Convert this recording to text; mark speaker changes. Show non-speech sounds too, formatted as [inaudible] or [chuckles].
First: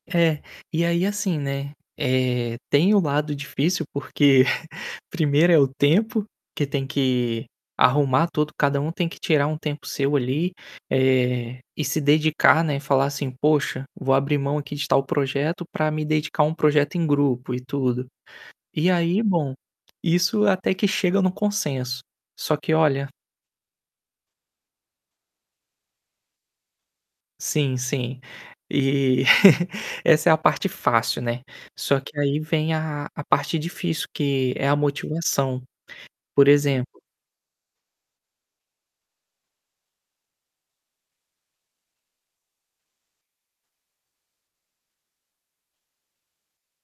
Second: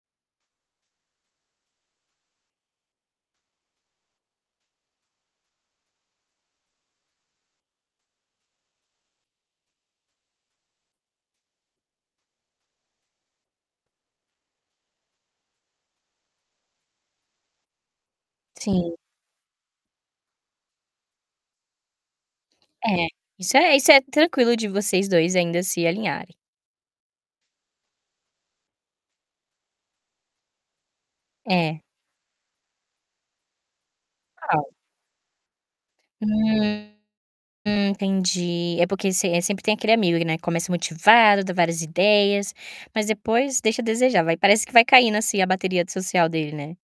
Speaker 1: É, e aí assim, né, eh, tem o lado difícil porque [chuckles] primeiro é o tempo, que tem que arrumar todo cada um tem que tirar um tempo seu ali, eh, e se dedicar, né, e falar assim: "Poxa, vou abrir mão aqui de tal projeto para me dedicar a um projeto em grupo e tudo". E
Speaker 2: Sim.
Speaker 1: aí bom, isso até que chega no consenso, só que
Speaker 2: É,
Speaker 1: olha
Speaker 2: isso é isso é tranquilo de vocês 2 ainda se alinharem.
Speaker 1: Sim, sim. E [chuckles] essa é a parte fácil, né.
Speaker 2: É.
Speaker 1: Só que aí vem a a parte difícil que é
Speaker 2: Qual?
Speaker 1: a motivação. Por
Speaker 2: Hum,
Speaker 1: exemplo
Speaker 2: entendi. É, porque sem eh, sempre tem aquele amigo, né, começa motivado, dá várias ideias, mas depois deixa a desejar vai parece que vai caindo assim a bateria de social dele, né.